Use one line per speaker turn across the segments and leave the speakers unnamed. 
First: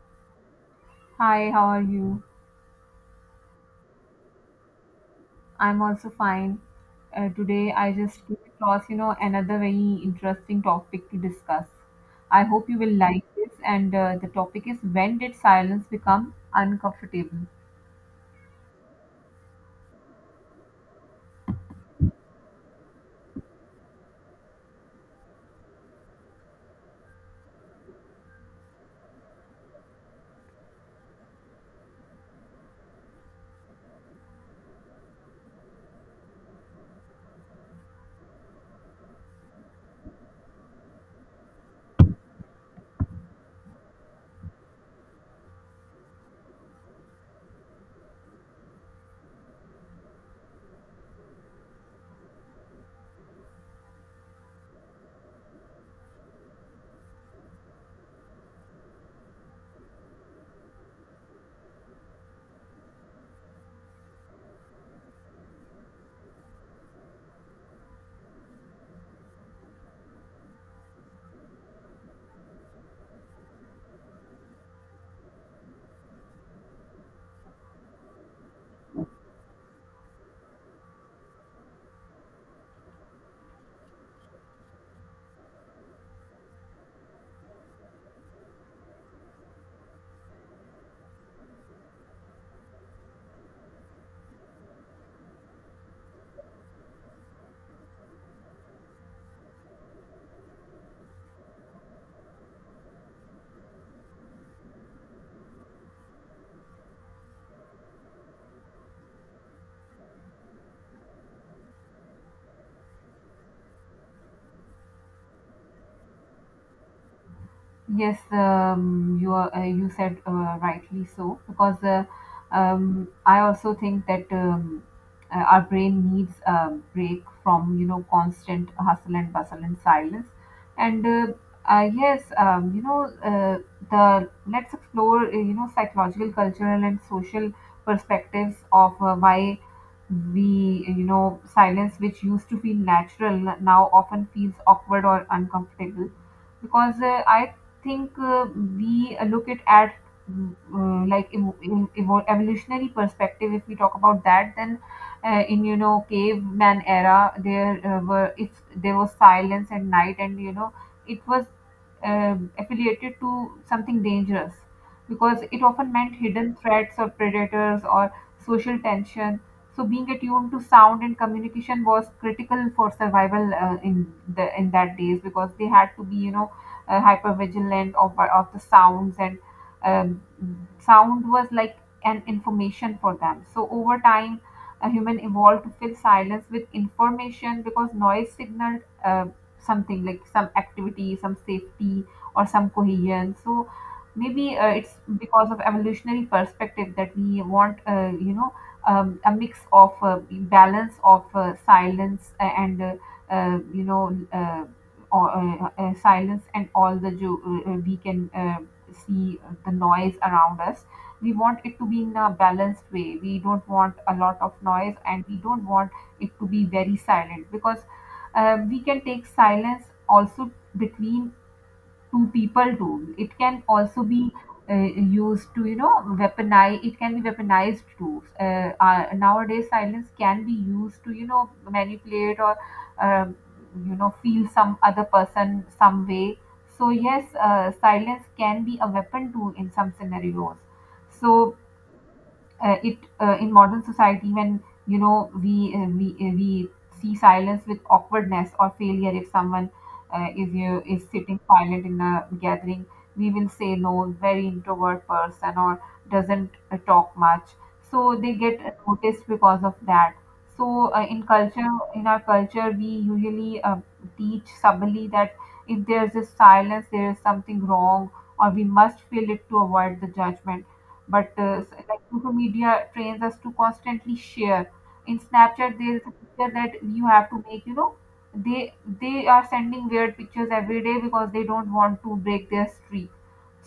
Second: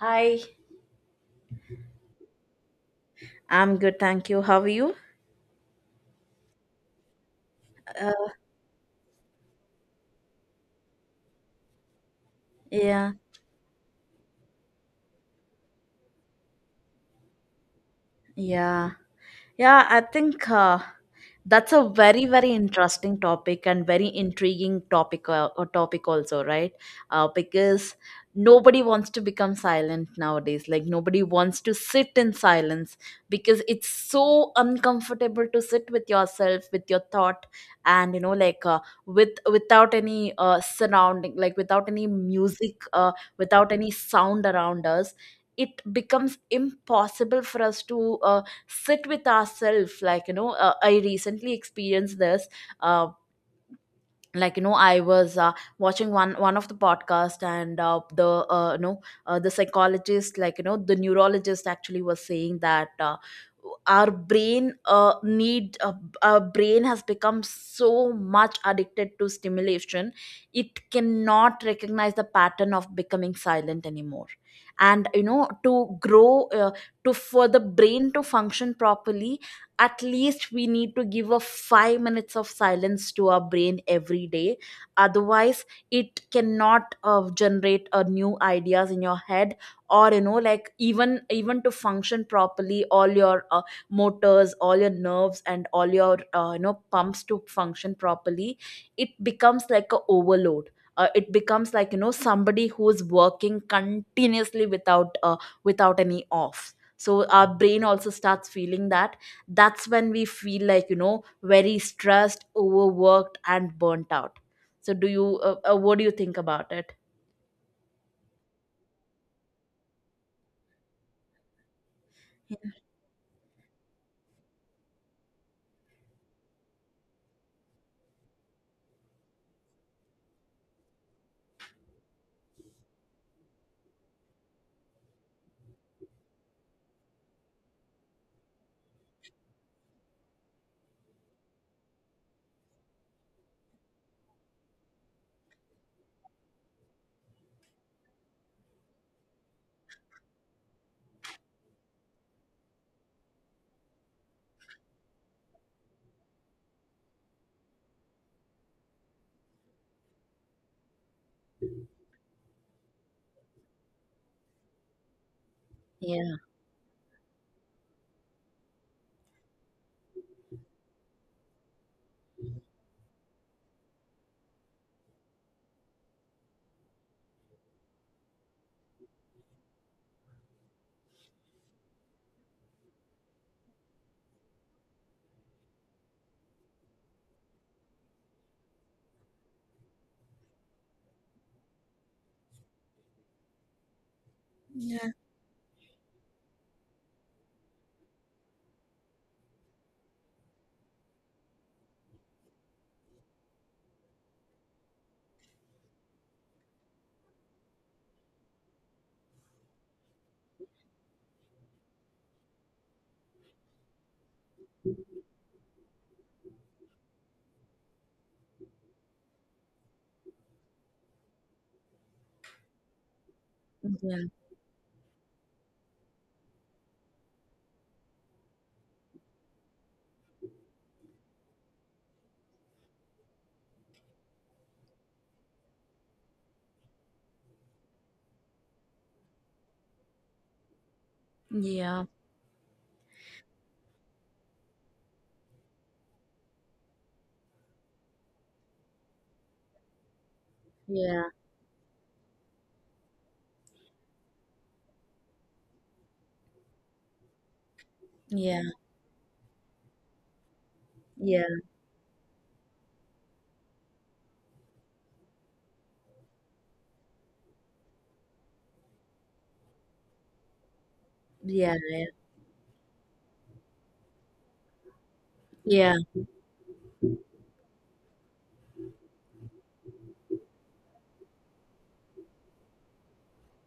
Hi,
Hi, how are you?
I'm good, thank you. How are you?
I'm also fine. Today, I
Uh,
just came across, you know, another very interesting topic to discuss. I hope you will
yeah,
like this. And the topic is when did silence become uncomfortable?
Yeah. Yeah, I think that's a very, very interesting topic and very intriguing topic also, right? Because nobody wants to become silent nowadays. Like nobody wants to sit in silence because it's so uncomfortable to sit with yourself, with your thought, and with without any surrounding, like without any music, without any sound around us, it becomes impossible for us to sit with ourselves. I recently experienced this. Um I was watching one of the podcast, and uh, you know the psychologist, the neurologist actually was saying that our brain need our brain has become so much addicted to stimulation it cannot recognize the pattern of becoming silent anymore. And you know, to for the brain to function properly, at least we need to give a 5 minutes of silence to our brain every day. Otherwise it cannot generate new ideas in your head, or you know, like even to function properly, all your motors, all your nerves, and all your pumps to function properly, it becomes like a overload. It becomes like you know somebody who's working continuously without without any off, so our brain also starts feeling that. That's when we feel like you know very stressed, overworked, and burnt out. So do you, what do you think about it?
You said rightly so because I also think that our brain needs a break from, you know, constant hustle and bustle and silence. And uh, yes, you know, the let's explore you know, psychological, cultural, and social perspectives of why we you know silence, which used to feel natural, now often feels awkward or uncomfortable, because I think, we look it at like evolutionary perspective. If we talk about that, then in, you know, caveman era, there were if there was silence at night, and, you know, it was, um, affiliated to something dangerous, because it often meant
Yeah,
hidden threats or predators or social tension. So being attuned to sound and communication was critical for survival, in the in that days, because they had to be, you know, hyper vigilant over of the sounds. And um, sound was like an information for them. So over time a human evolved to fill silence with information, because noise signaled something, like some activity, some safety, or some cohesion. So maybe it's because of evolutionary perspective that we want, you know, a mix of, balance of silence and you know, silence and all the we can see the noise around us. We want it to be in a balanced way. We don't want a lot of noise, and we don't want it to be very silent, because we can take silence also between two people tool. It can also
yeah,
be uh, used to, you know, weaponize. It can be weaponized too. Nowadays, silence can be used to, you know, manipulate or, um, you know, feel some other person some way. So yes, silence can be a weapon too in some scenarios. So
yeah,
it in modern society, when, you know, we see silence with awkwardness or failure. If someone is
yeah,
sitting silent in a gathering, we will say, no, very introvert person, or doesn't talk much, so they
yeah,
get noticed because of that. So uh, in
yeah,
culture in our culture, we usually teach subtly that if there's this silence, there is something wrong, or we must fill it to avoid the judgment. But uh,
yeah,
s- like
yeah,
social media trains us to constantly share. In Snapchat,
yeah,
there is a picture that you have to make. You know, they they are sending weird pictures every day because they don't want to break their streak.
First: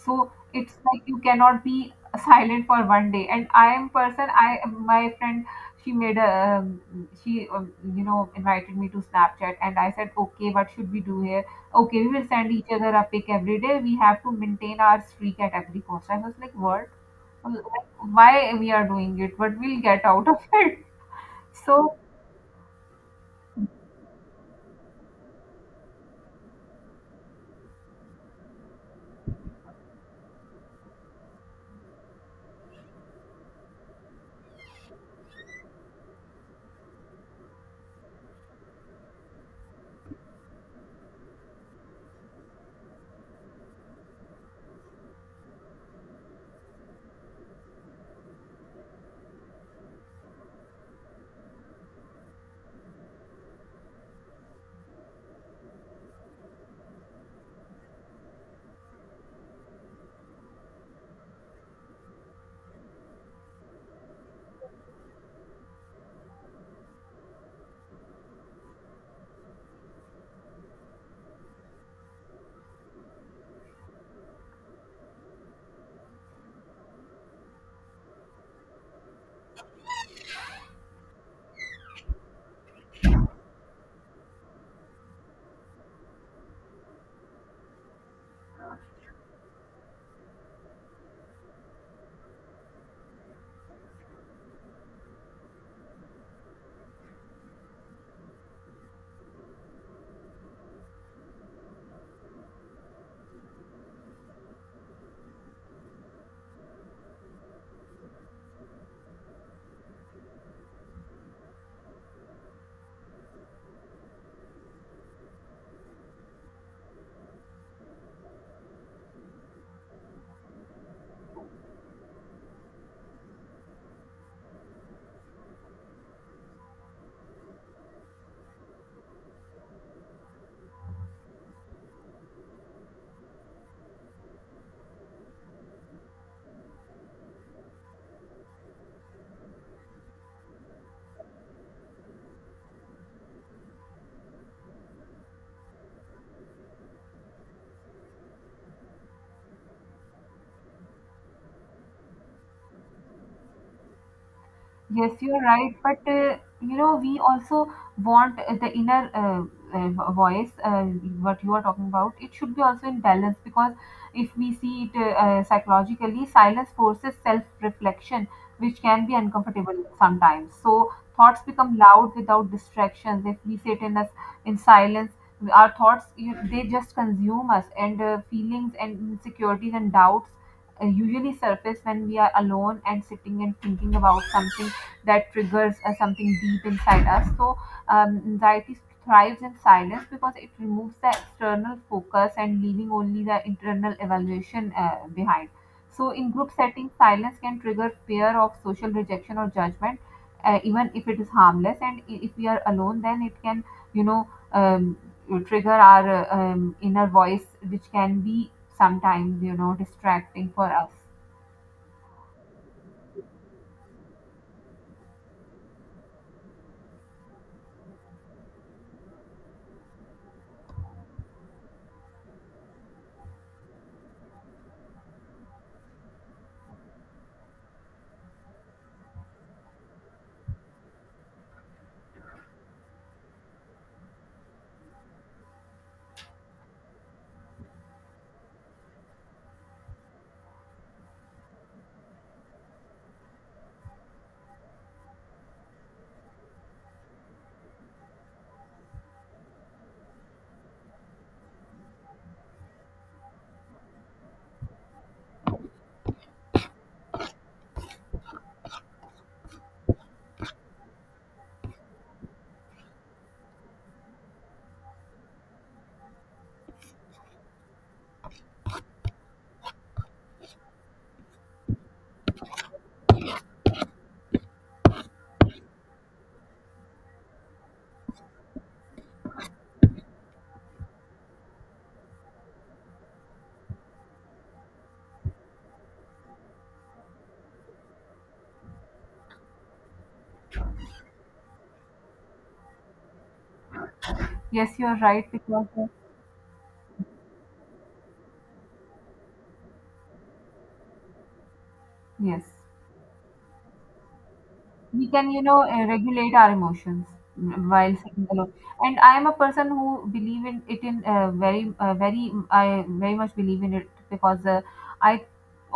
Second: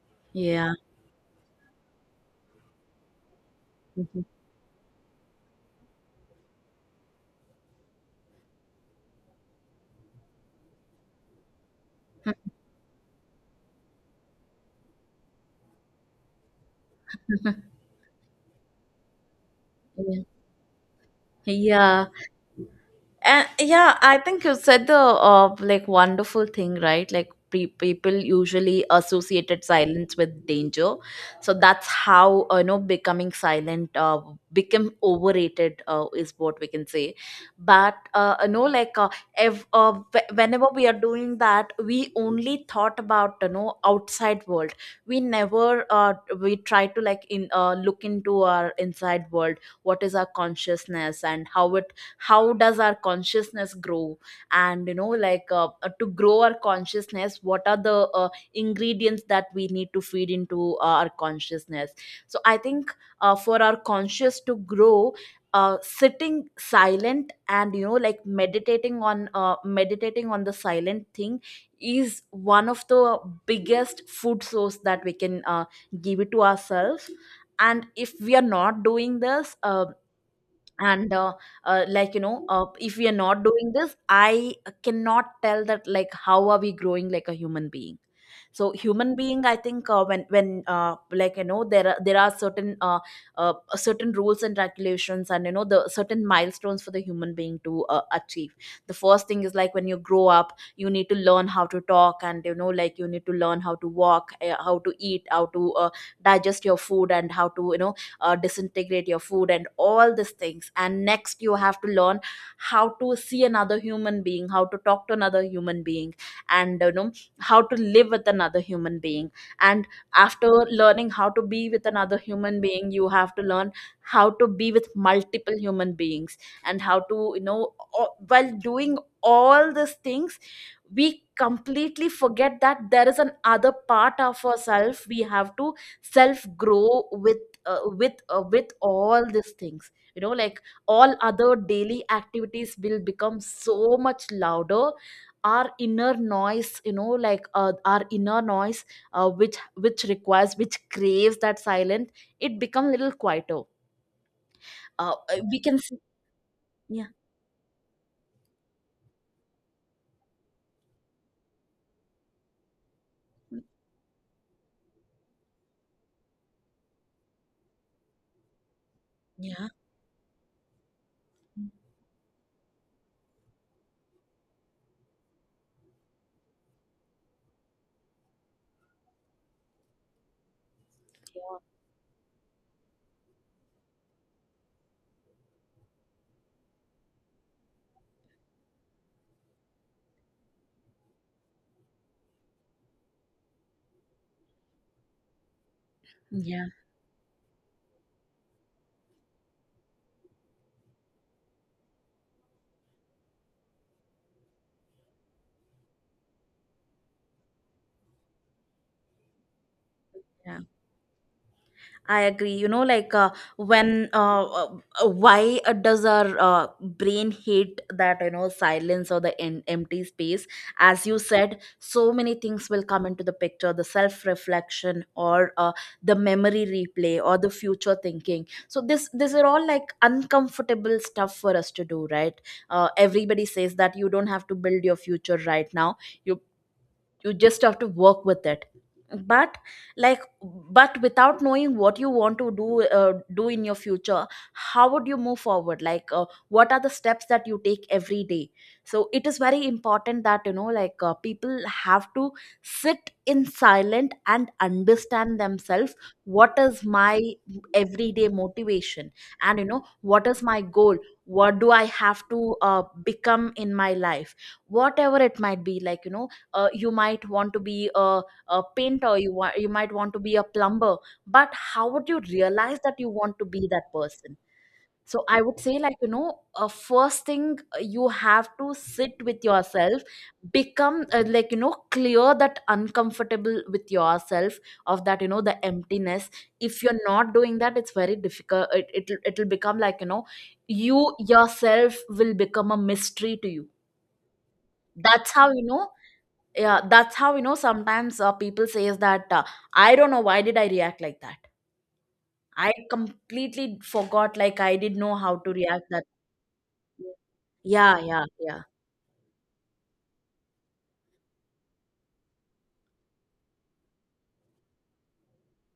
So
yeah.
it's like you cannot be silent for 1 day. And I am
Mhm.
person. I, my friend, she made a, she, you know, invited me to Snapchat, and I said, okay, what should we do here? Okay, we will send each other a pic every day, we have to maintain our streak at every cost. I was like, what, why we are doing it, but we'll get out of it. So
Yeah. And yeah, I think you said the like wonderful thing, right? Like people usually associated silence with danger, so that's how you know becoming silent become overrated, is what we can say. But you know, if whenever we are doing that, we only thought about you know outside world. We never we try to like in look into our inside world. What is our consciousness, and how does our consciousness grow, and you know, to grow our consciousness what are the ingredients that we need to feed into our consciousness. So I think, for our conscious to grow, sitting silent and you know like meditating on the silent thing is one of the biggest food source that we can give it to ourselves. And if we are not doing this and like you know if we are not doing this, I cannot tell that like how are we growing like a human being. So human being, I think, when like you know there are certain rules and regulations, and you know the certain milestones for the human being to achieve. The first thing is like when you grow up you need to learn how to talk, and you know like you need to learn how to walk, how to eat, how to digest your food, and how to you know disintegrate your food and all these things. And next you have to learn how to see another human being, how to talk to another human being, and you know how to live with another human being. And after learning how to be with another human being you have to learn how to be with multiple human beings. And how to you know, while doing all these things, we completely forget that there is an other part of ourself we have to self grow with. With all these things you know like all other daily activities will become so much louder, our inner noise, you know, our inner noise, which requires, which craves that silence, it become little quieter.
yes,
uh,
you're
we
right.
can see.
But, you know,
Yeah,
we also want the inner, voice. What you are talking about, it should be also in balance, because if we see it, psychologically, silence forces self-reflection, which can be
yeah,
uncomfortable sometimes. So thoughts become loud without distractions. If we sit in us in silence, our thoughts, you, they just consume us, and feelings and insecurities and doubts usually surface when we are alone and sitting and thinking about something that triggers something deep inside us. So, anxiety thrives in silence because it removes the external focus and leaving only the internal evaluation behind. So, in group
yeah,
settings, silence can trigger fear of social rejection or judgment, even if it is harmless. And if we are alone, then it can, you know, trigger our inner voice, which can be sometimes, you know, distracting
yeah.
for us.
I agree. You know, when, why does our brain hate that, you know, silence or the empty space? As you said, so many things will come into the picture, the self reflection, or the memory replay, or the future thinking. So, these are all like uncomfortable stuff for us to do, right? Everybody says that you don't have to build your future right now. You you just have to work with it. But, like, but without knowing what you want to do in your future, how would you move forward, like what are the steps that you take every day? So it is very important that you know like people have to sit in silent and understand themselves. What is my everyday motivation, and you know what is my goal, what do I have to become in my life. Whatever it might be, like you know, you might want to be a painter, you might want to be a plumber. But how would you realize that you want to be that person? So I would say, like you know, first thing, you have to sit with yourself, become like you know clear, that uncomfortable with yourself, of that you know the emptiness. If you're not doing that, it's very difficult. It'll become like you know you yourself will become a mystery to you.
Yes, you're right,
That's how you
because.
know. Yeah, that's how you know. Sometimes people says that I don't know why did I react like that.
Yes,
I completely forgot, like I didn't
we
know
can,
how
you
to
know,
react that.
regulate our emotions while
Yeah, yeah,
sitting alone.
yeah,
And I am a person who believe in it, in, very I very much believe in it, because I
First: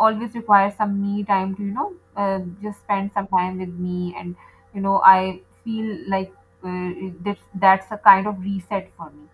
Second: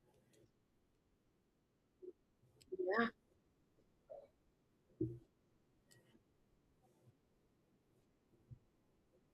always require some me time to, you know, just spend some time with me. And you know, I feel like, uh, that that's a kind of reset for me.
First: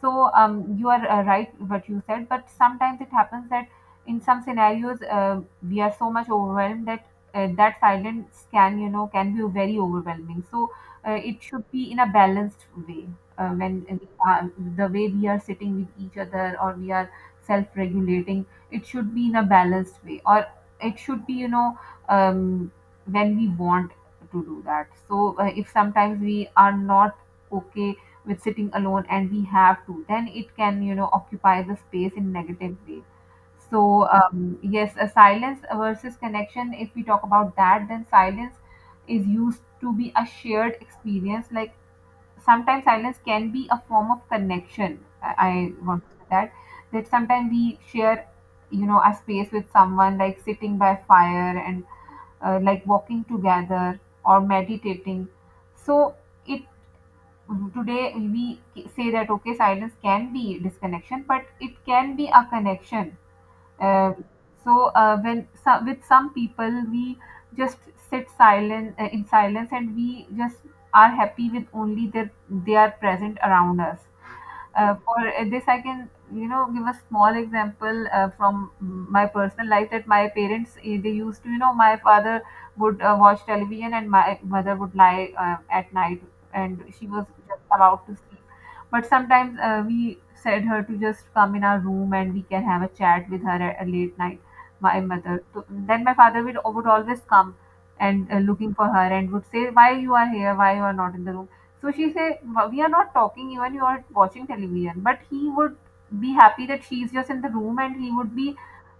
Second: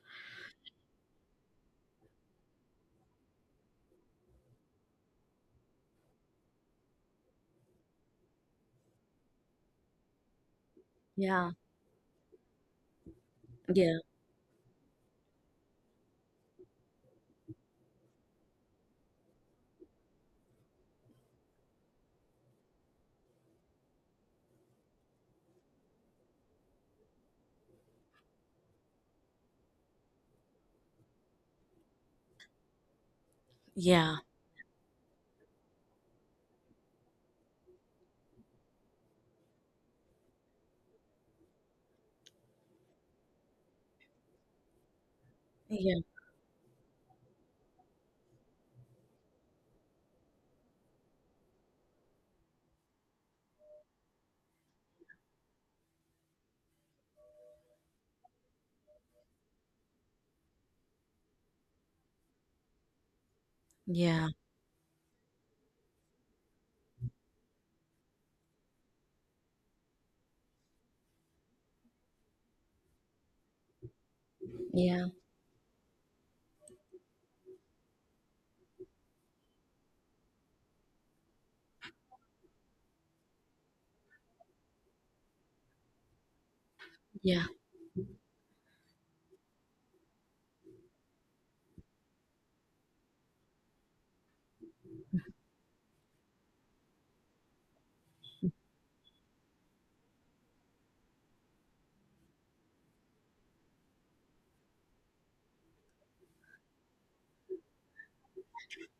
So, you are right, what you said, but sometimes it happens that in some scenarios, we are so much overwhelmed that that silent scan, you know, can be very overwhelming. So it
yeah,
should be in a balanced way. When
yeah,
The way we are sitting with each other, or we are self-regulating, it should be in a balanced way, or it should be, you know, um, when we want to do that. So if sometimes we are not okay with sitting alone and we have to, then it can, you know, occupy the space in negative way. So,
yeah,
yes, a silence versus connection. If we talk about that, then silence is used to be a shared experience. Like sometimes silence can be a form of connection. I
yeah,
want to say that, that sometimes we share, you know, a space with someone, like sitting by fire, and like walking together, or meditating. So it today we say that, okay, silence can be disconnection, but it can be a connection. um,
yeah,
so uh, when so, with some people, we just sit silent in silence, and we just are happy with only that they are present around us. Uh,
yeah,
for uh, this, I can, you know, give a small example from my personal life, that my parents, they used to, you know, my father would watch television, and my mother would lie at night, and she was
yeah,
just about to sleep. But sometimes we said her to just come in our room and we can have a chat with her at a late night. My mother. So then my father would always come and looking for her and would say, why you are here, why you are not in the room? So she said, "Well, we are not talking even you are watching television," but he would be happy that she's just in the room, and he would be,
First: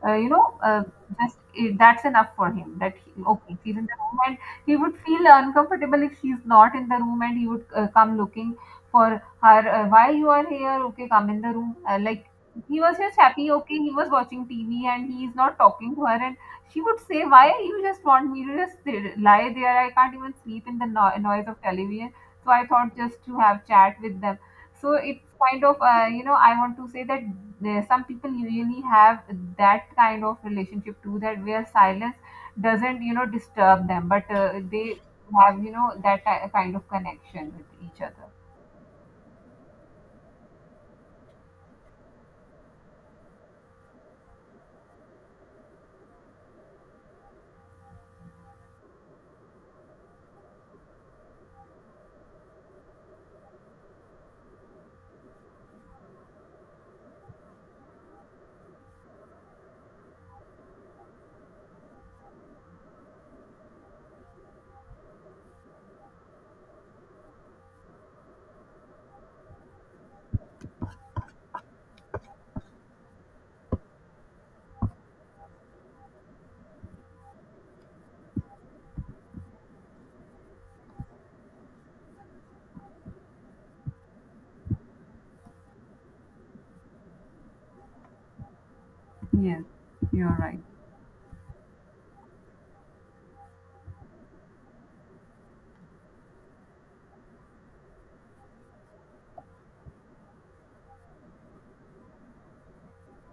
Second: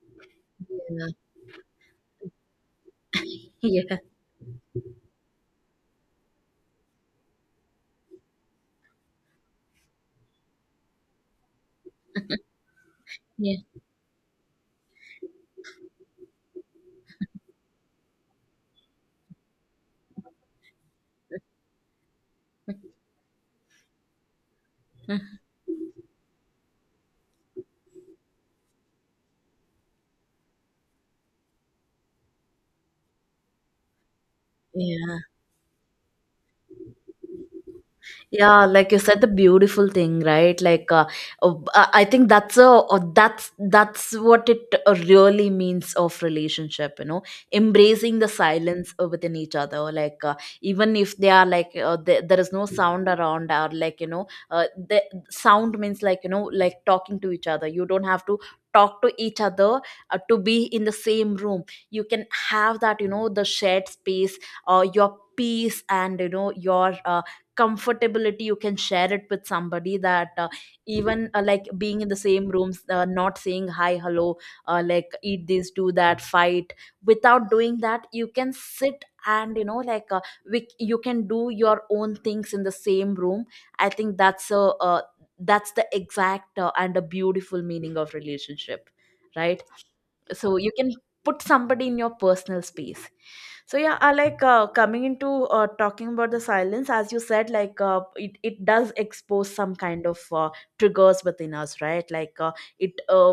you know, just that's enough for him. That he, okay, she's
yeah,
in the
yeah.
room. And he would feel uncomfortable if she's not in the room, and he would come looking for her. Why you are here? Okay, come in the room. Like he was just happy.
Yeah,
Okay, he was watching TV, and he is not talking to her, and she would say, "Why you just want me to just lie there? I can't even sleep in the noise of television." So I thought just to have chat with them. So it's kind of, you know, I want to say that there, some people usually have that kind of relationship too, that where silence doesn't, you know, disturb them, but they
yeah.
have, you know, that kind of connection with each other.
Yeah, like you said, the beautiful thing, right? Like, I think that's a that's that's what it really means of relationship, you know, embracing the silence within each other. Like, even if they are there is no sound around, or like you know, the sound means like you know, like talking to each other. You don't have to talk to each other to be in the same room. You can have that, you know, the shared space, or your peace, and you know, your comfortability, you can share it with somebody, that even like being in the same rooms, not saying hi hello, like eat this, do that, fight, without doing that. You can sit, and you know like, you can do your own things in the same room. I think that's a uh, that's the exact and a beautiful meaning of relationship, right?
Yes, you're
So
right.
you can put somebody in your personal space. So yeah, I like coming into talking about the silence. As you said, like it does expose some kind of triggers within us, right? Like it uh,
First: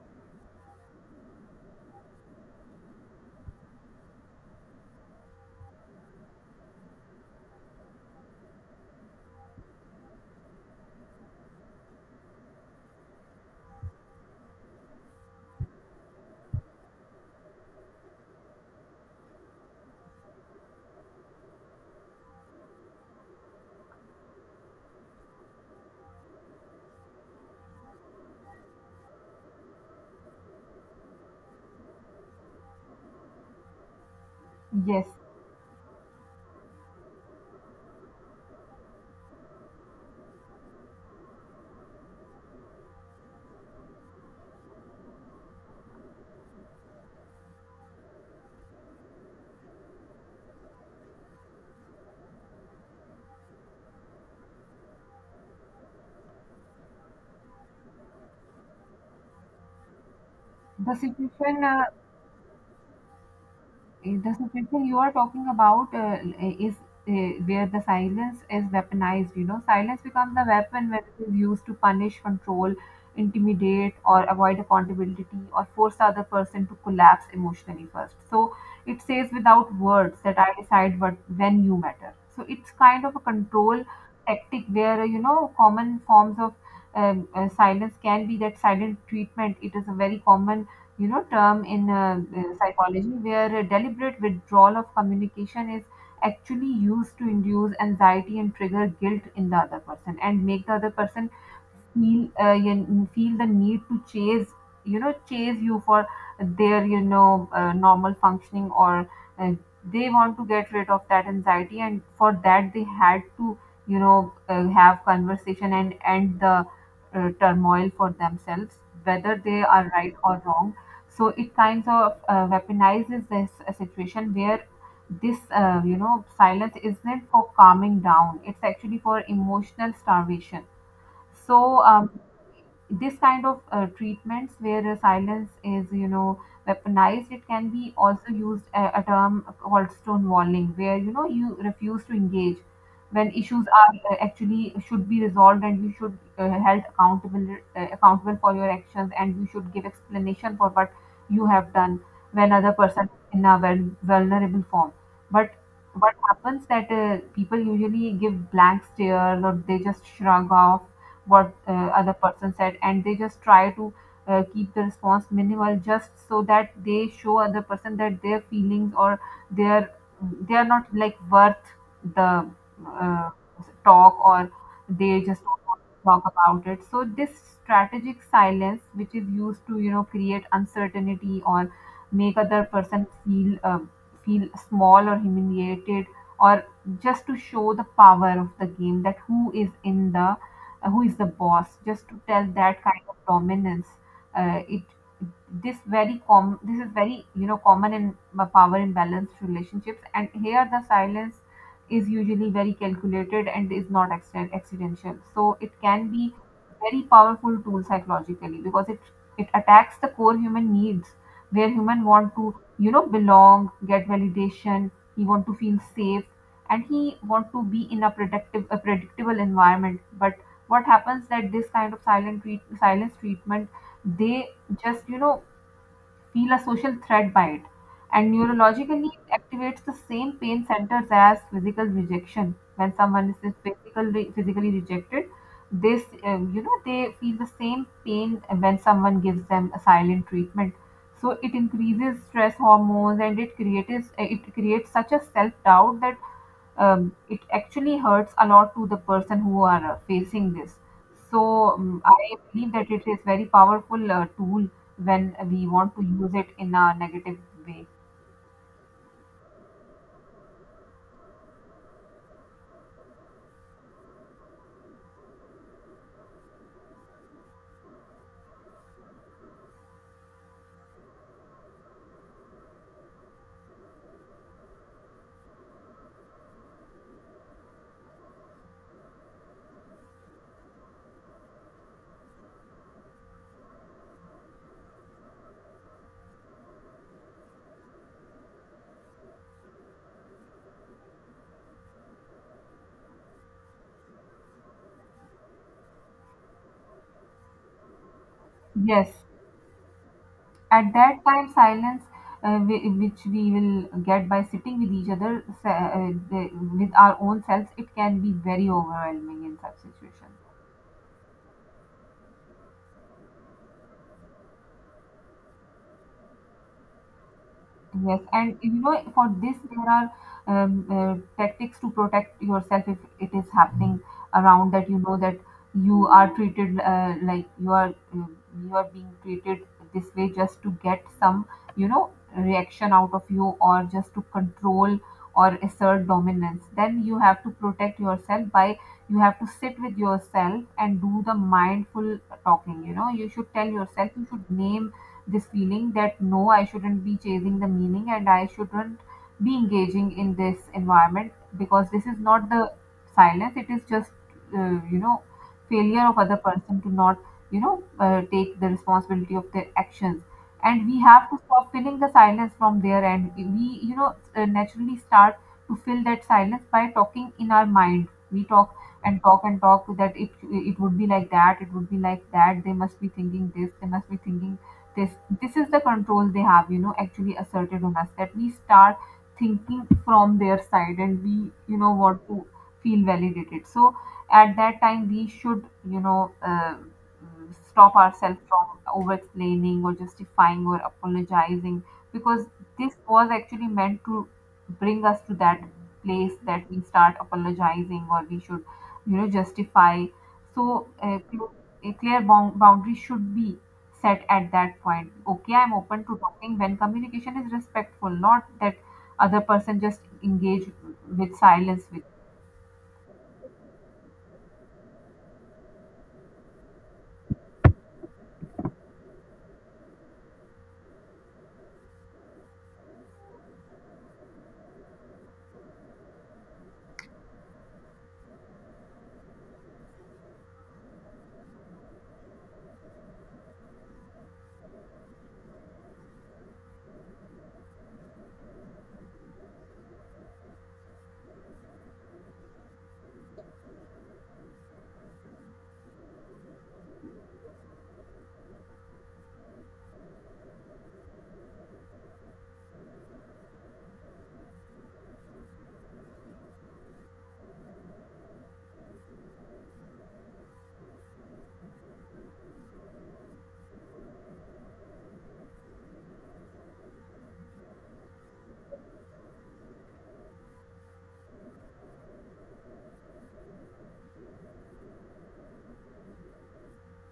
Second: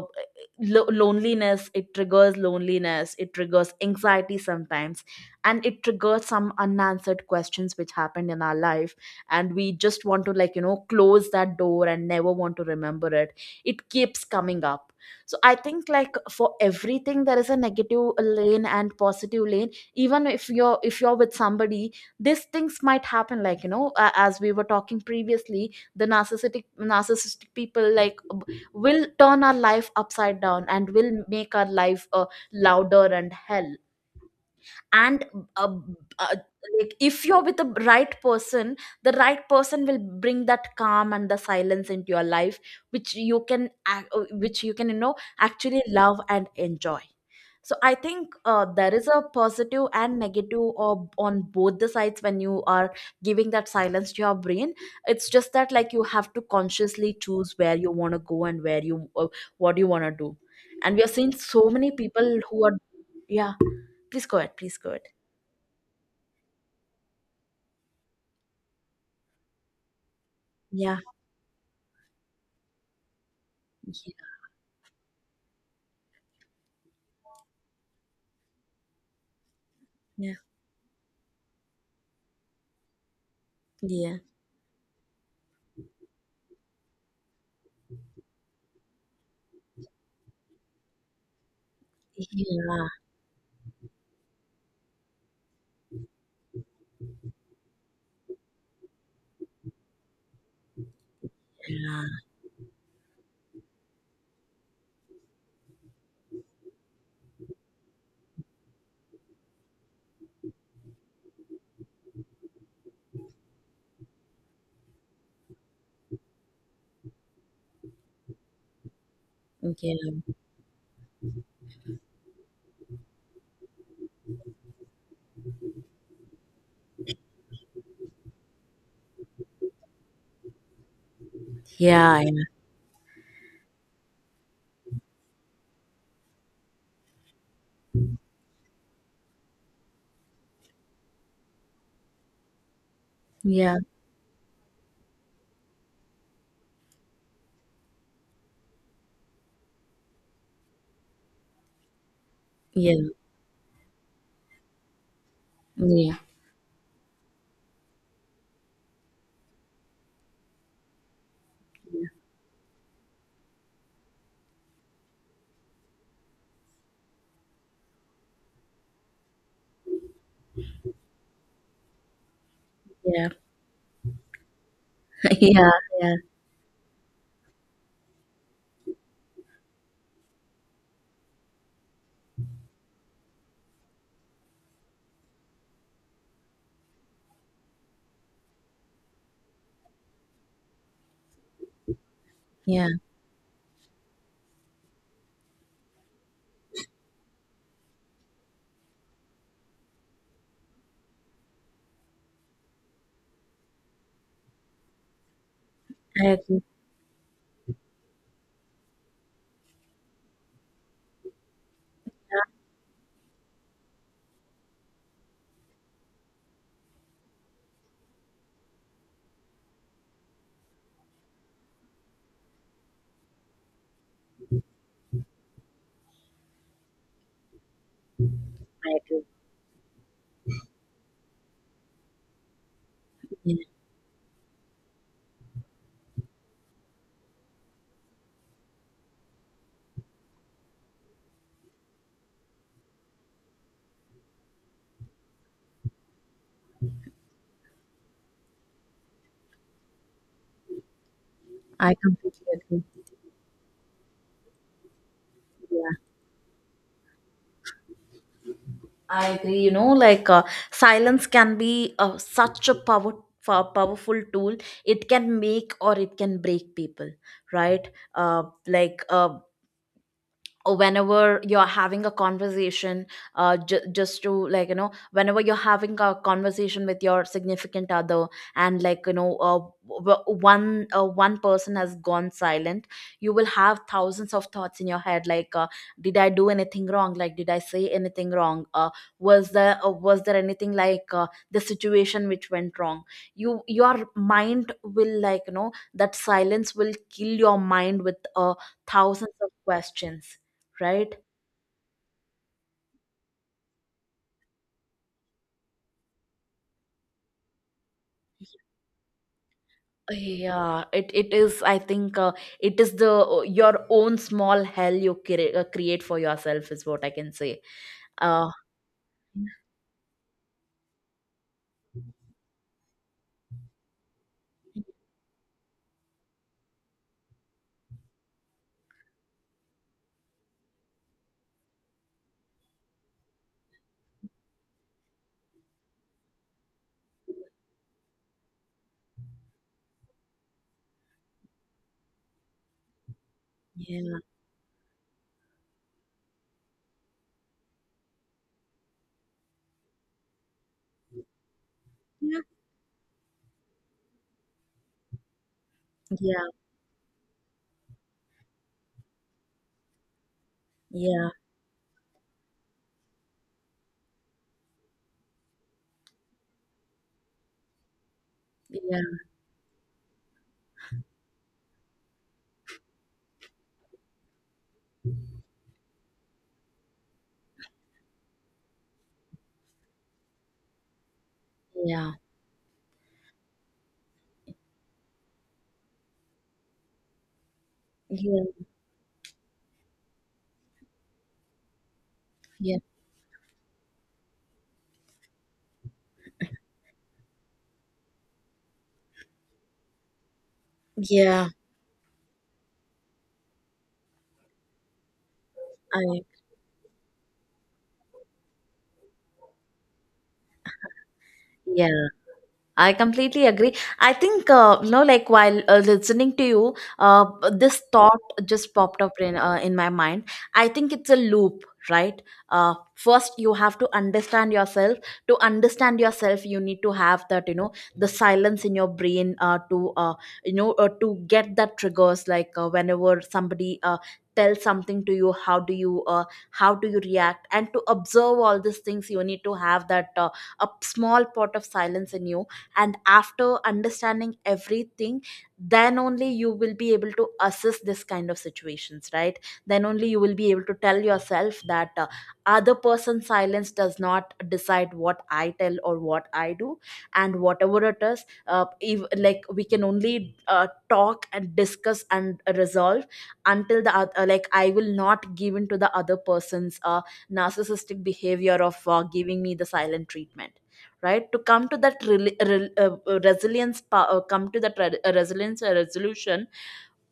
loneliness, it triggers loneliness, it triggers anxiety sometimes, and it triggers some unanswered questions which happened in our life, and we just want to like you know close that door and never want to remember it. It keeps coming up. So I think like for everything there is a negative lane and positive lane. Even if you're, if you're with somebody, these things might happen, like you know, as we were talking previously, the narcissistic people like will turn our life upside down, and will make our life louder and hell.
Yes,
And uh, uh, like if you're with the right person, the right person will bring that calm and the silence into your life, which you which you can you know actually love and enjoy. So I think there is a positive and negative or on both the sides. When you are giving that silence to your brain, it's just that like you have to consciously choose where you want to go and where you what you want to do. And
the
we are seeing
situation
so
uh,
many people who are, yeah,
Eh,
please
The
go ahead, please
situation
go
you
ahead.
are talking about is where the silence is weaponized. You know, silence becomes a weapon
Yeah,
when it is used to punish, control, intimidate, or avoid accountability, or force the other person to collapse emotionally first. So it says without words
yeah, yeah,
that I decide what when you matter. So it's kind of a control
yeah,
tactic where, you know, common forms of, silence can be that silent treatment. It is a very common term in
yeah,
psychology where a deliberate withdrawal of communication is actually used to induce anxiety and trigger guilt in the other person and make the other person
yeah.
feel you feel the need to chase chase you for their normal functioning, or uh, they want to get rid of that anxiety, and for that they had to have conversation and end the turmoil for themselves, whether they are
Okay.
right or wrong. So it kind of weaponizes this situation where this silence isn't for calming down, it's actually for emotional starvation. So
Yeah,
this kind of treatments where silence is weaponized, it can be also used, a term called stonewalling, where you refuse to engage when
yeah,
issues
yeah,
are actually should be resolved and you should held accountable, accountable for your actions, and you should give explanation for what you have done when other
yeah,
person is in a vulnerable form. But what
yeah.
happens that people usually give blank stares, or they just shrug off what the other person said, and they just try to keep the response minimal, just so that they show other person that their feelings or their, they are not like worth the uh, talk, or they just don't
Yeah,
want to
yeah,
talk about it. So this strategic silence, which is used to create uncertainty or make other person feel feel small or humiliated, or just to show the power of the game, that who is in the who is the boss, just to tell that
yeah.
kind of dominance. It, this is very common in power imbalance relationships, and here the silence is usually very calculated and is not accidental. So it can
I
be
agree.
very powerful tool psychologically, because it attacks the core human needs, where human want to belong, get validation, he want to feel safe, and he want to be in a productive, a predictable environment. But what happens that this kind of silence treatment, they just feel a social threat by it, and
I
neurologically
agree.
it activates the same pain centers as physical rejection. When someone is
Yeah,
physically rejected, this they feel the same pain when someone gives them a silent treatment. So it increases stress hormones and it creates such a self doubt that, it actually hurts a lot to the person who are facing this. So
I
I
completely
believe
agree.
that it is very powerful tool when we
Yeah,
want to use it in a negative way.
I agree. You know, like silence can be such a powerful tool. It can make or it can break people, right? Uh, like uh, whenever you're having a conversation ju- just to like you know whenever you're having a conversation with your significant other, and one person has gone silent, you will have thousands of thoughts in your head like did I do anything wrong, like did I say anything wrong? Was there anything like the situation which went wrong? You, your mind will, that silence will kill your mind with
Yes,
thousands of questions,
at
right?
that time, silence, which we will get by sitting with each other, with our own selves, it can be very overwhelming in such situations.
Yeah, it is. I think it is the your own small hell you create for yourself is what I can say.
Yes,
Uh,
and you know, for this, there are tactics to protect yourself, if it is happening around, that you know that you are treated like you are being treated this way just to get some, you know, reaction out of you, or just to control or assert dominance. Then you have to protect yourself by, you have to sit with yourself and do the mindful talking. You know, you should tell yourself,
yeah,
you should name this feeling that no, I shouldn't be chasing the meaning, and I shouldn't be engaging in this environment, because this is
yeah,
not the silence, it is just, you know, failure of other
yeah,
person to not, you know, take the responsibility of their actions. And we
yeah,
have to stop filling the silence from there, and we, you know, naturally start to fill that silence by talking in our mind. We talk and
yeah,
talk and talk, that it would be like that, it would be like that. They must be thinking this, they must be thinking this. This is the control they have, you know, actually asserted on us, that we start thinking from their side, and we, you know,
yeah,
want to feel validated. So at that time we should, you know, stop ourselves
yeah,
from over explaining or justifying or apologizing, because
yeah.
this was actually meant to bring us to that place, that we start apologizing or we should, you know, justify. So
Yeah.
a clear boundary should be set at that point. Okay, I'm open to
I.
talking when communication is respectful, not that other person just engage with silence with.
Yeah. I completely agree. I think, you know, like while listening to you, this thought just popped up in my mind. I think it's a loop, right? First, you have to understand yourself. To understand yourself, you need to have that, you know, the silence in your brain you know, to get that triggers. Like whenever somebody tells something to you, how do you, how do you react? And to observe all these things, you need to have that. A small pot of silence in you, and after understanding everything, then only you will be able to assess this kind of situations, right? Then only you will be able to tell yourself that other person's silence does not decide what I tell or what I do. And whatever it is, if, like, we can only talk and discuss and resolve until the like I will not give in to the other person's narcissistic behavior of giving me the silent treatment, right? To come to that come to that re- resilience resolution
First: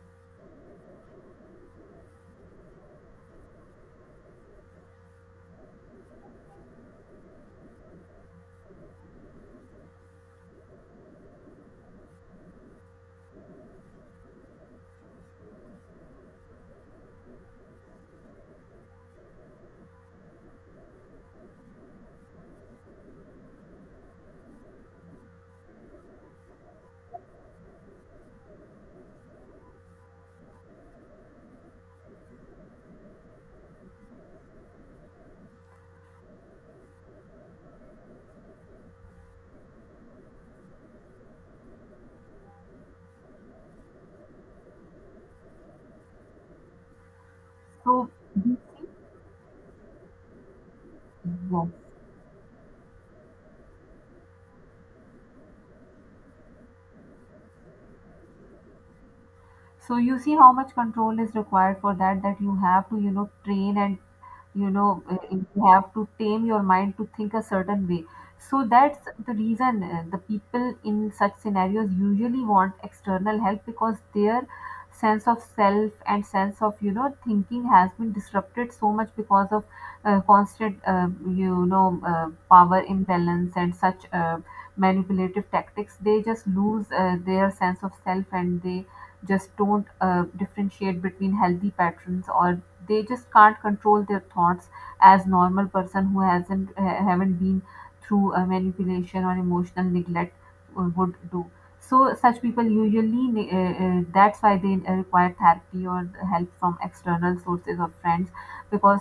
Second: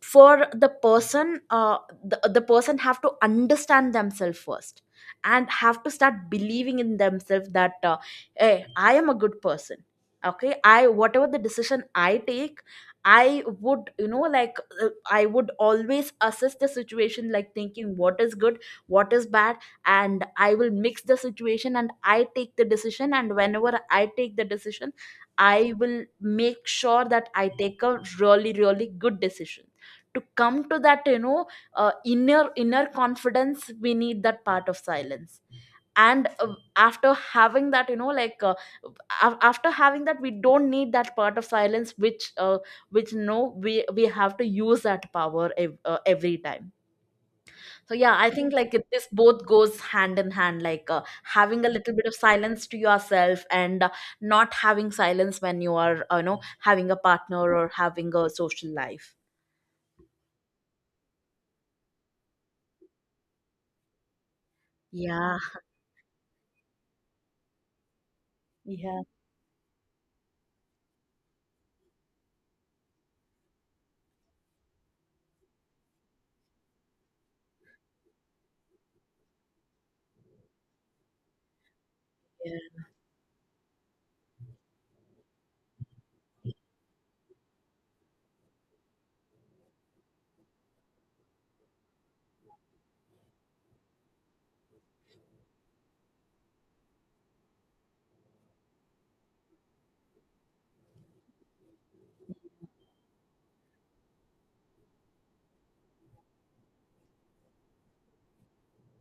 for the person, the person have to understand themselves first, and have to start believing in themselves that hey, I am a good person. Okay, I, whatever the decision I take, I would, I would always assess the situation, like thinking what is good, what is bad, and I will mix the situation and I take the decision, and whenever I take the decision, I will make sure that I take a really, really good decision. To come to that, you know, inner confidence, we need that part of silence. And after having that, after having that, we don't need that part of silence which no, we have to use that power every time. So
So
yeah, I think
you
like
see,
this both goes hand in hand, like having a
yes.
little bit of silence to yourself, and not having silence when you are you know, having a partner or having a social life.
So you see how much control is required for that, that you have to, you know, train and you know
Yeah,
if you have to tame your mind to think a certain way. So that's
yeah.
the reason the people in such scenarios usually want external help, because their sense of self and sense of, you know, thinking has been disrupted so much because of constant power imbalance and such manipulative tactics, they just lose their sense of self, and they just don't differentiate between healthy patterns, or they just can't control their thoughts as normal person who hasn't ha- haven't been through a manipulation or emotional neglect would do. So such people usually that's why they require therapy or help from external sources or friends, because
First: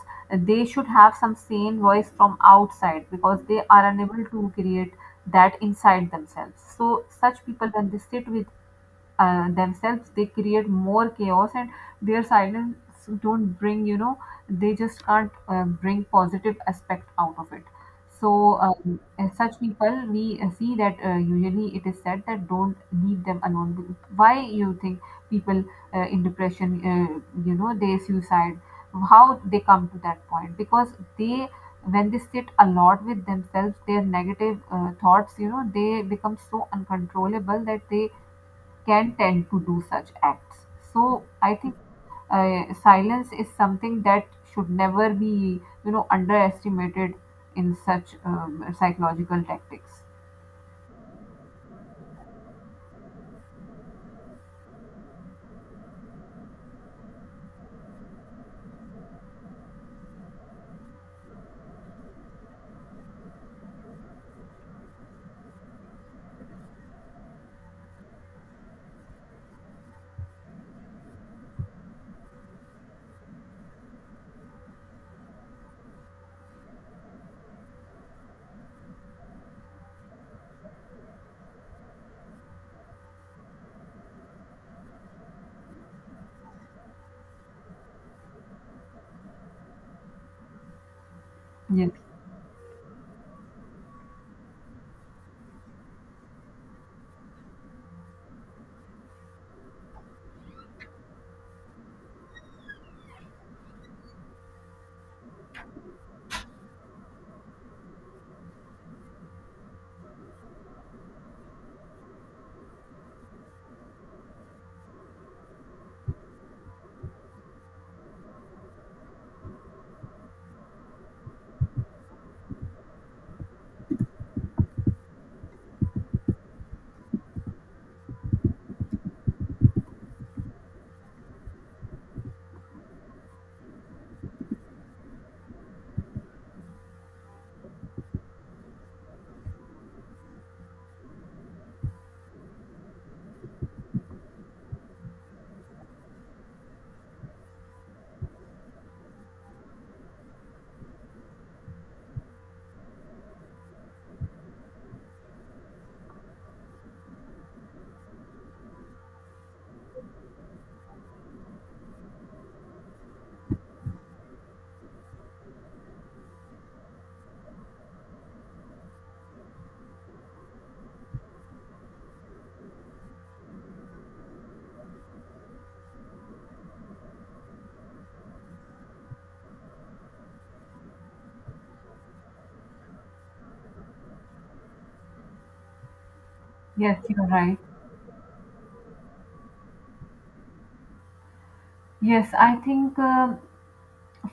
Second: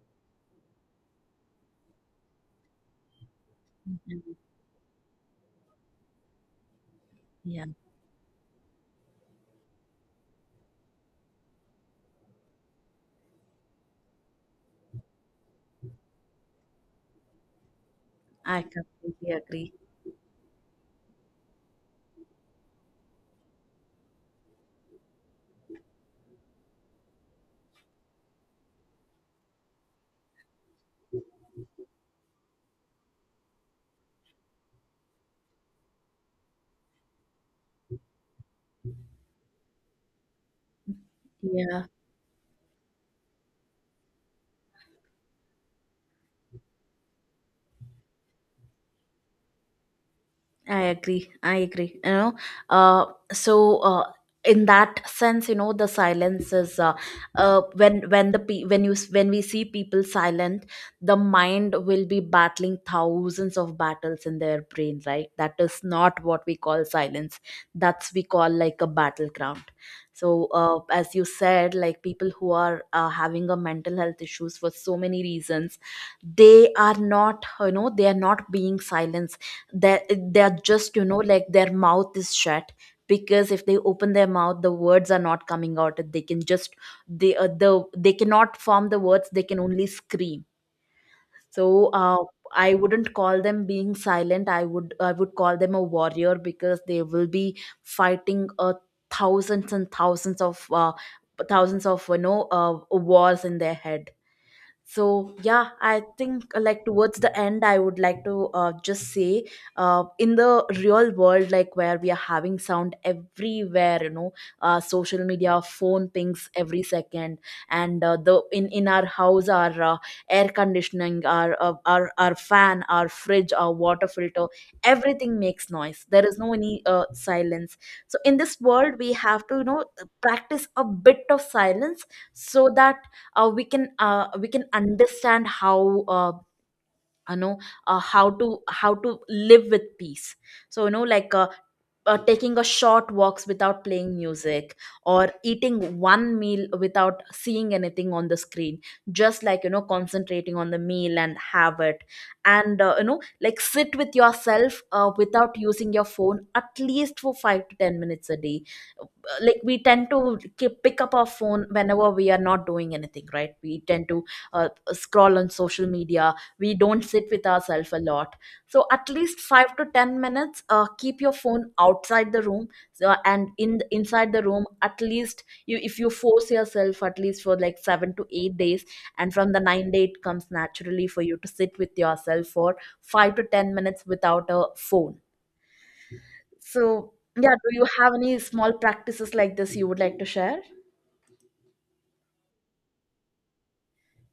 they should have some sane voice from outside, because they are unable to create that inside themselves. So such
Yeah,
people, when they sit with themselves, they create more chaos, and their silence don't bring, you know, they just can't bring positive aspect out of it. So
I completely
as such
agree.
people, we see that usually it is said that don't leave them alone. Why you think people in depression you know they suicide, how they come to that point? Because they, when they sit a lot with themselves, their negative thoughts, you know, they become so uncontrollable that they can tend to do such acts. So I think
Yeah,
silence is something that should never be, you know, underestimated in such psychological tactics.
I agree. I agree. You know, uh, so uh, in that sense, you know, the silence is when the pe- when you s- when we see people silent, the mind will be battling thousands of battles in their brain. Right? That is not what we call silence. That's we call like a battleground. So, as you said, like people who are having a mental health issues for so many reasons, they are not, you know, they are not being silenced, that they're just, you know, like their mouth is shut. Because if they open their mouth, the words are not coming out, they can just, they cannot form the words, they can only scream. So
Yes,
I wouldn't call them being silent, I would, I would call them a warrior, because they will be fighting thousands and thousands of uh, thousands of, wars in their head. So yeah, I think like towards the end, I would like to just say, in the real world, like where we are having sound everywhere, you know, social media, phone pings every second, and the in our house, our air conditioning, our fan, our fridge, our water filter, everything makes noise. There is no any silence. So in this world, we have to, you know, practice a bit of silence, so that we can understand how, you know how to live with peace. So you know, taking a short walks without playing music, or eating one meal without seeing anything on the screen, just like, you know, concentrating on the meal and have it. And you know, like, sit with yourself without using your phone at least for 5 to 10 minutes a day. Like we tend to keep, pick up our phone whenever we are not doing anything, right? We tend to uh, scroll on social media, we don't sit with ourselves a lot. So at least 5 to 10 minutes, keep your phone outside the room. So, and in inside the room, at least, you, if you force yourself at least for like 7 to 8 days, and from the 9th day it comes naturally for you to sit with yourself for 5 to 10 minutes without a phone.
yes,
So
you're
yeah,
right.
do you have any small practices like this you would like to share?
Yes, I think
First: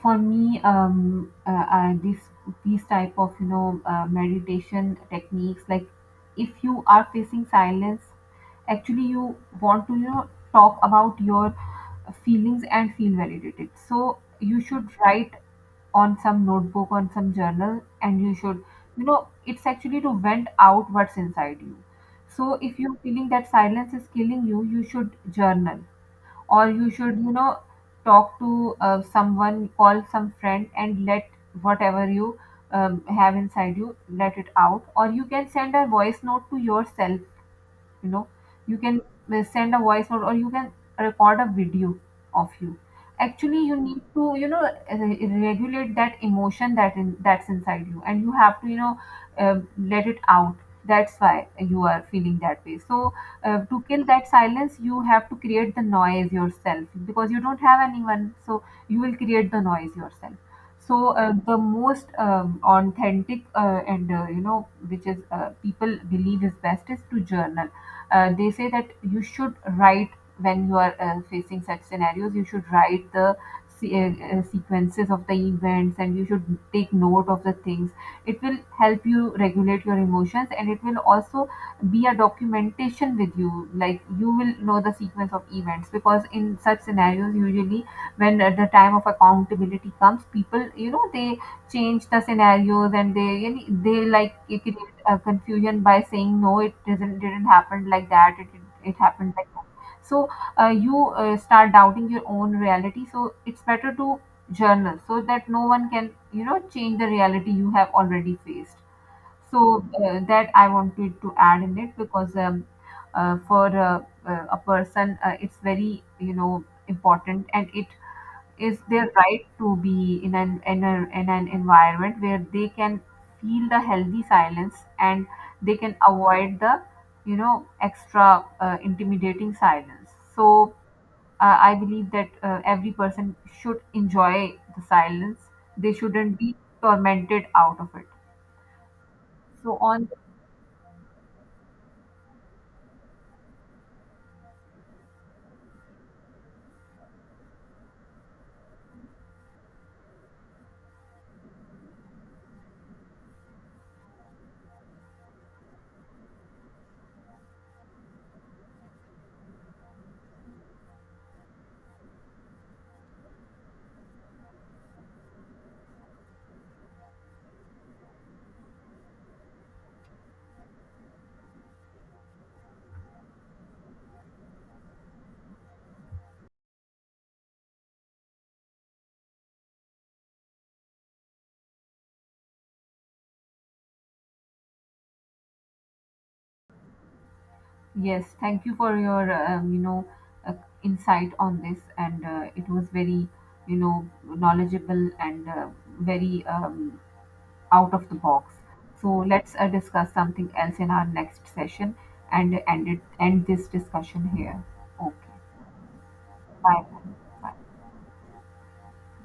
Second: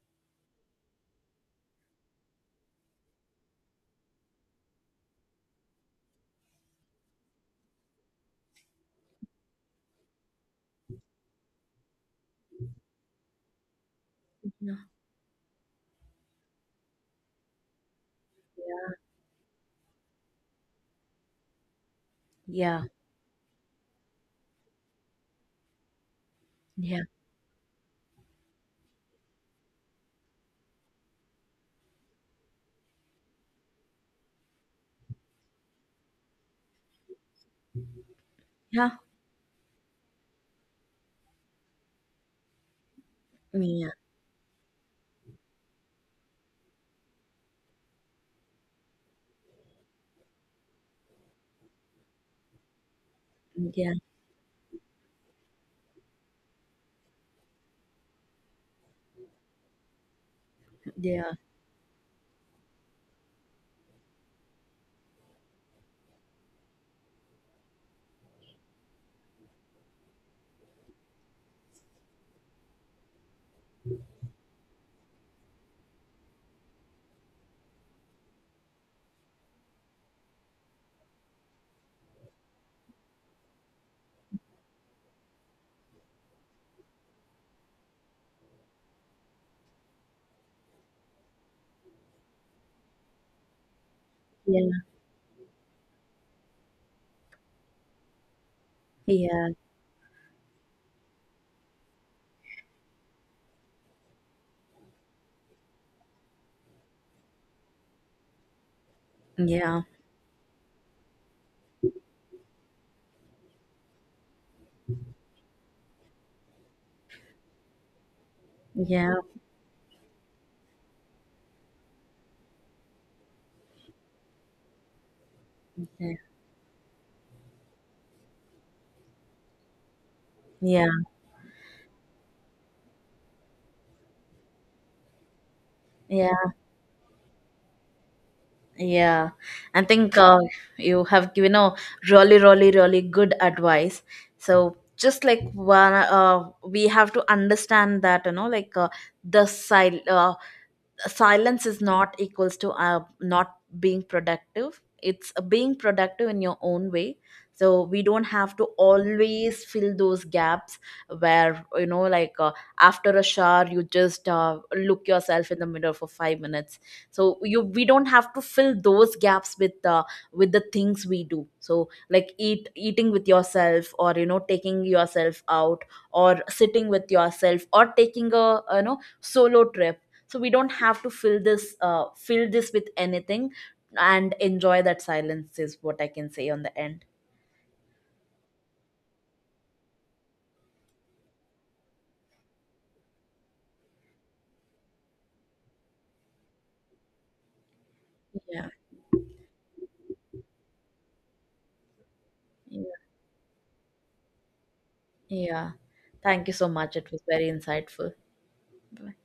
for me this, these type of, you know, meditation techniques, like if you are facing silence, actually you want to, you know, talk about your feelings and feel validated, so you
Yeah,
should write on some notebook, on some journal, and you should, you know, it's actually to vent out what's inside you. So if
yeah,
you're feeling that silence is killing you, you should journal, or you
yeah,
should, you know, talk to someone, call some friend, and let whatever you have inside you, let it out. Or you can send a voice note to yourself, you know, you
yeah,
can send a voice note, or you can record a video of you. Actually you
yeah,
need to, you know, regulate that emotion, that in, that's inside you, and you have to, you know, let it out, that's why you are feeling that way. So to
yeah,
kill that silence, you have to create the noise yourself, because you don't have anyone, so you will create the noise yourself. So
yeah,
the most authentic and you know, which is people believe is best, is to journal. They say that you should write, when you are facing such scenarios, you should write the sequences of the events, and you should take note of the things. It will help you regulate your emotions, and it will also be a documentation with you, like you will know the sequence of events, because in such scenarios, usually, when the time of accountability comes, people, you know, they change the scenarios, and they, you know, they like, it create a confusion by saying no, it doesn't didn't happen like that, it it happened
yeah,
like that. So you start doubting your own reality, so it's better to journal, so that no one can, you know, change the reality you have already faced.
yeah,
So that I wanted to add in it, because for a person, it's very, you know, important, and it is their
yeah.
right to be in in an environment where they can feel the healthy silence, and they can avoid the, you know, extra intimidating silence. So
Yeah,
I believe that every person should enjoy the silence, they shouldn't
yeah,
be tormented out of it.
yeah.
So
I
on.
think you have given a really, really, really good advice. So just like one, we have to understand that, you know, the sil- uh, silence is not equals to not being productive. It's being productive in your own way. So we don't have to always fill those gaps, where, after a shower, you just look yourself in the mirror for 5 minutes. So you, we don't have to fill those gaps with the things we do. So like eating with yourself, or you know, taking yourself out, or sitting with yourself, or taking a, you know, solo trip. So we don't have to fill this with anything, and enjoy that silence is what I can say on the end.
Yes, thank you for your you know uh, insight on this, and it was very, you know, knowledgeable, and very out of the box.
Yeah.
So let's discuss something else in our next session, and
Yeah,
end it, end this discussion here. Okay.
yeah. Thank you so
Bye.
much, it was very
Bye.
insightful. Bye.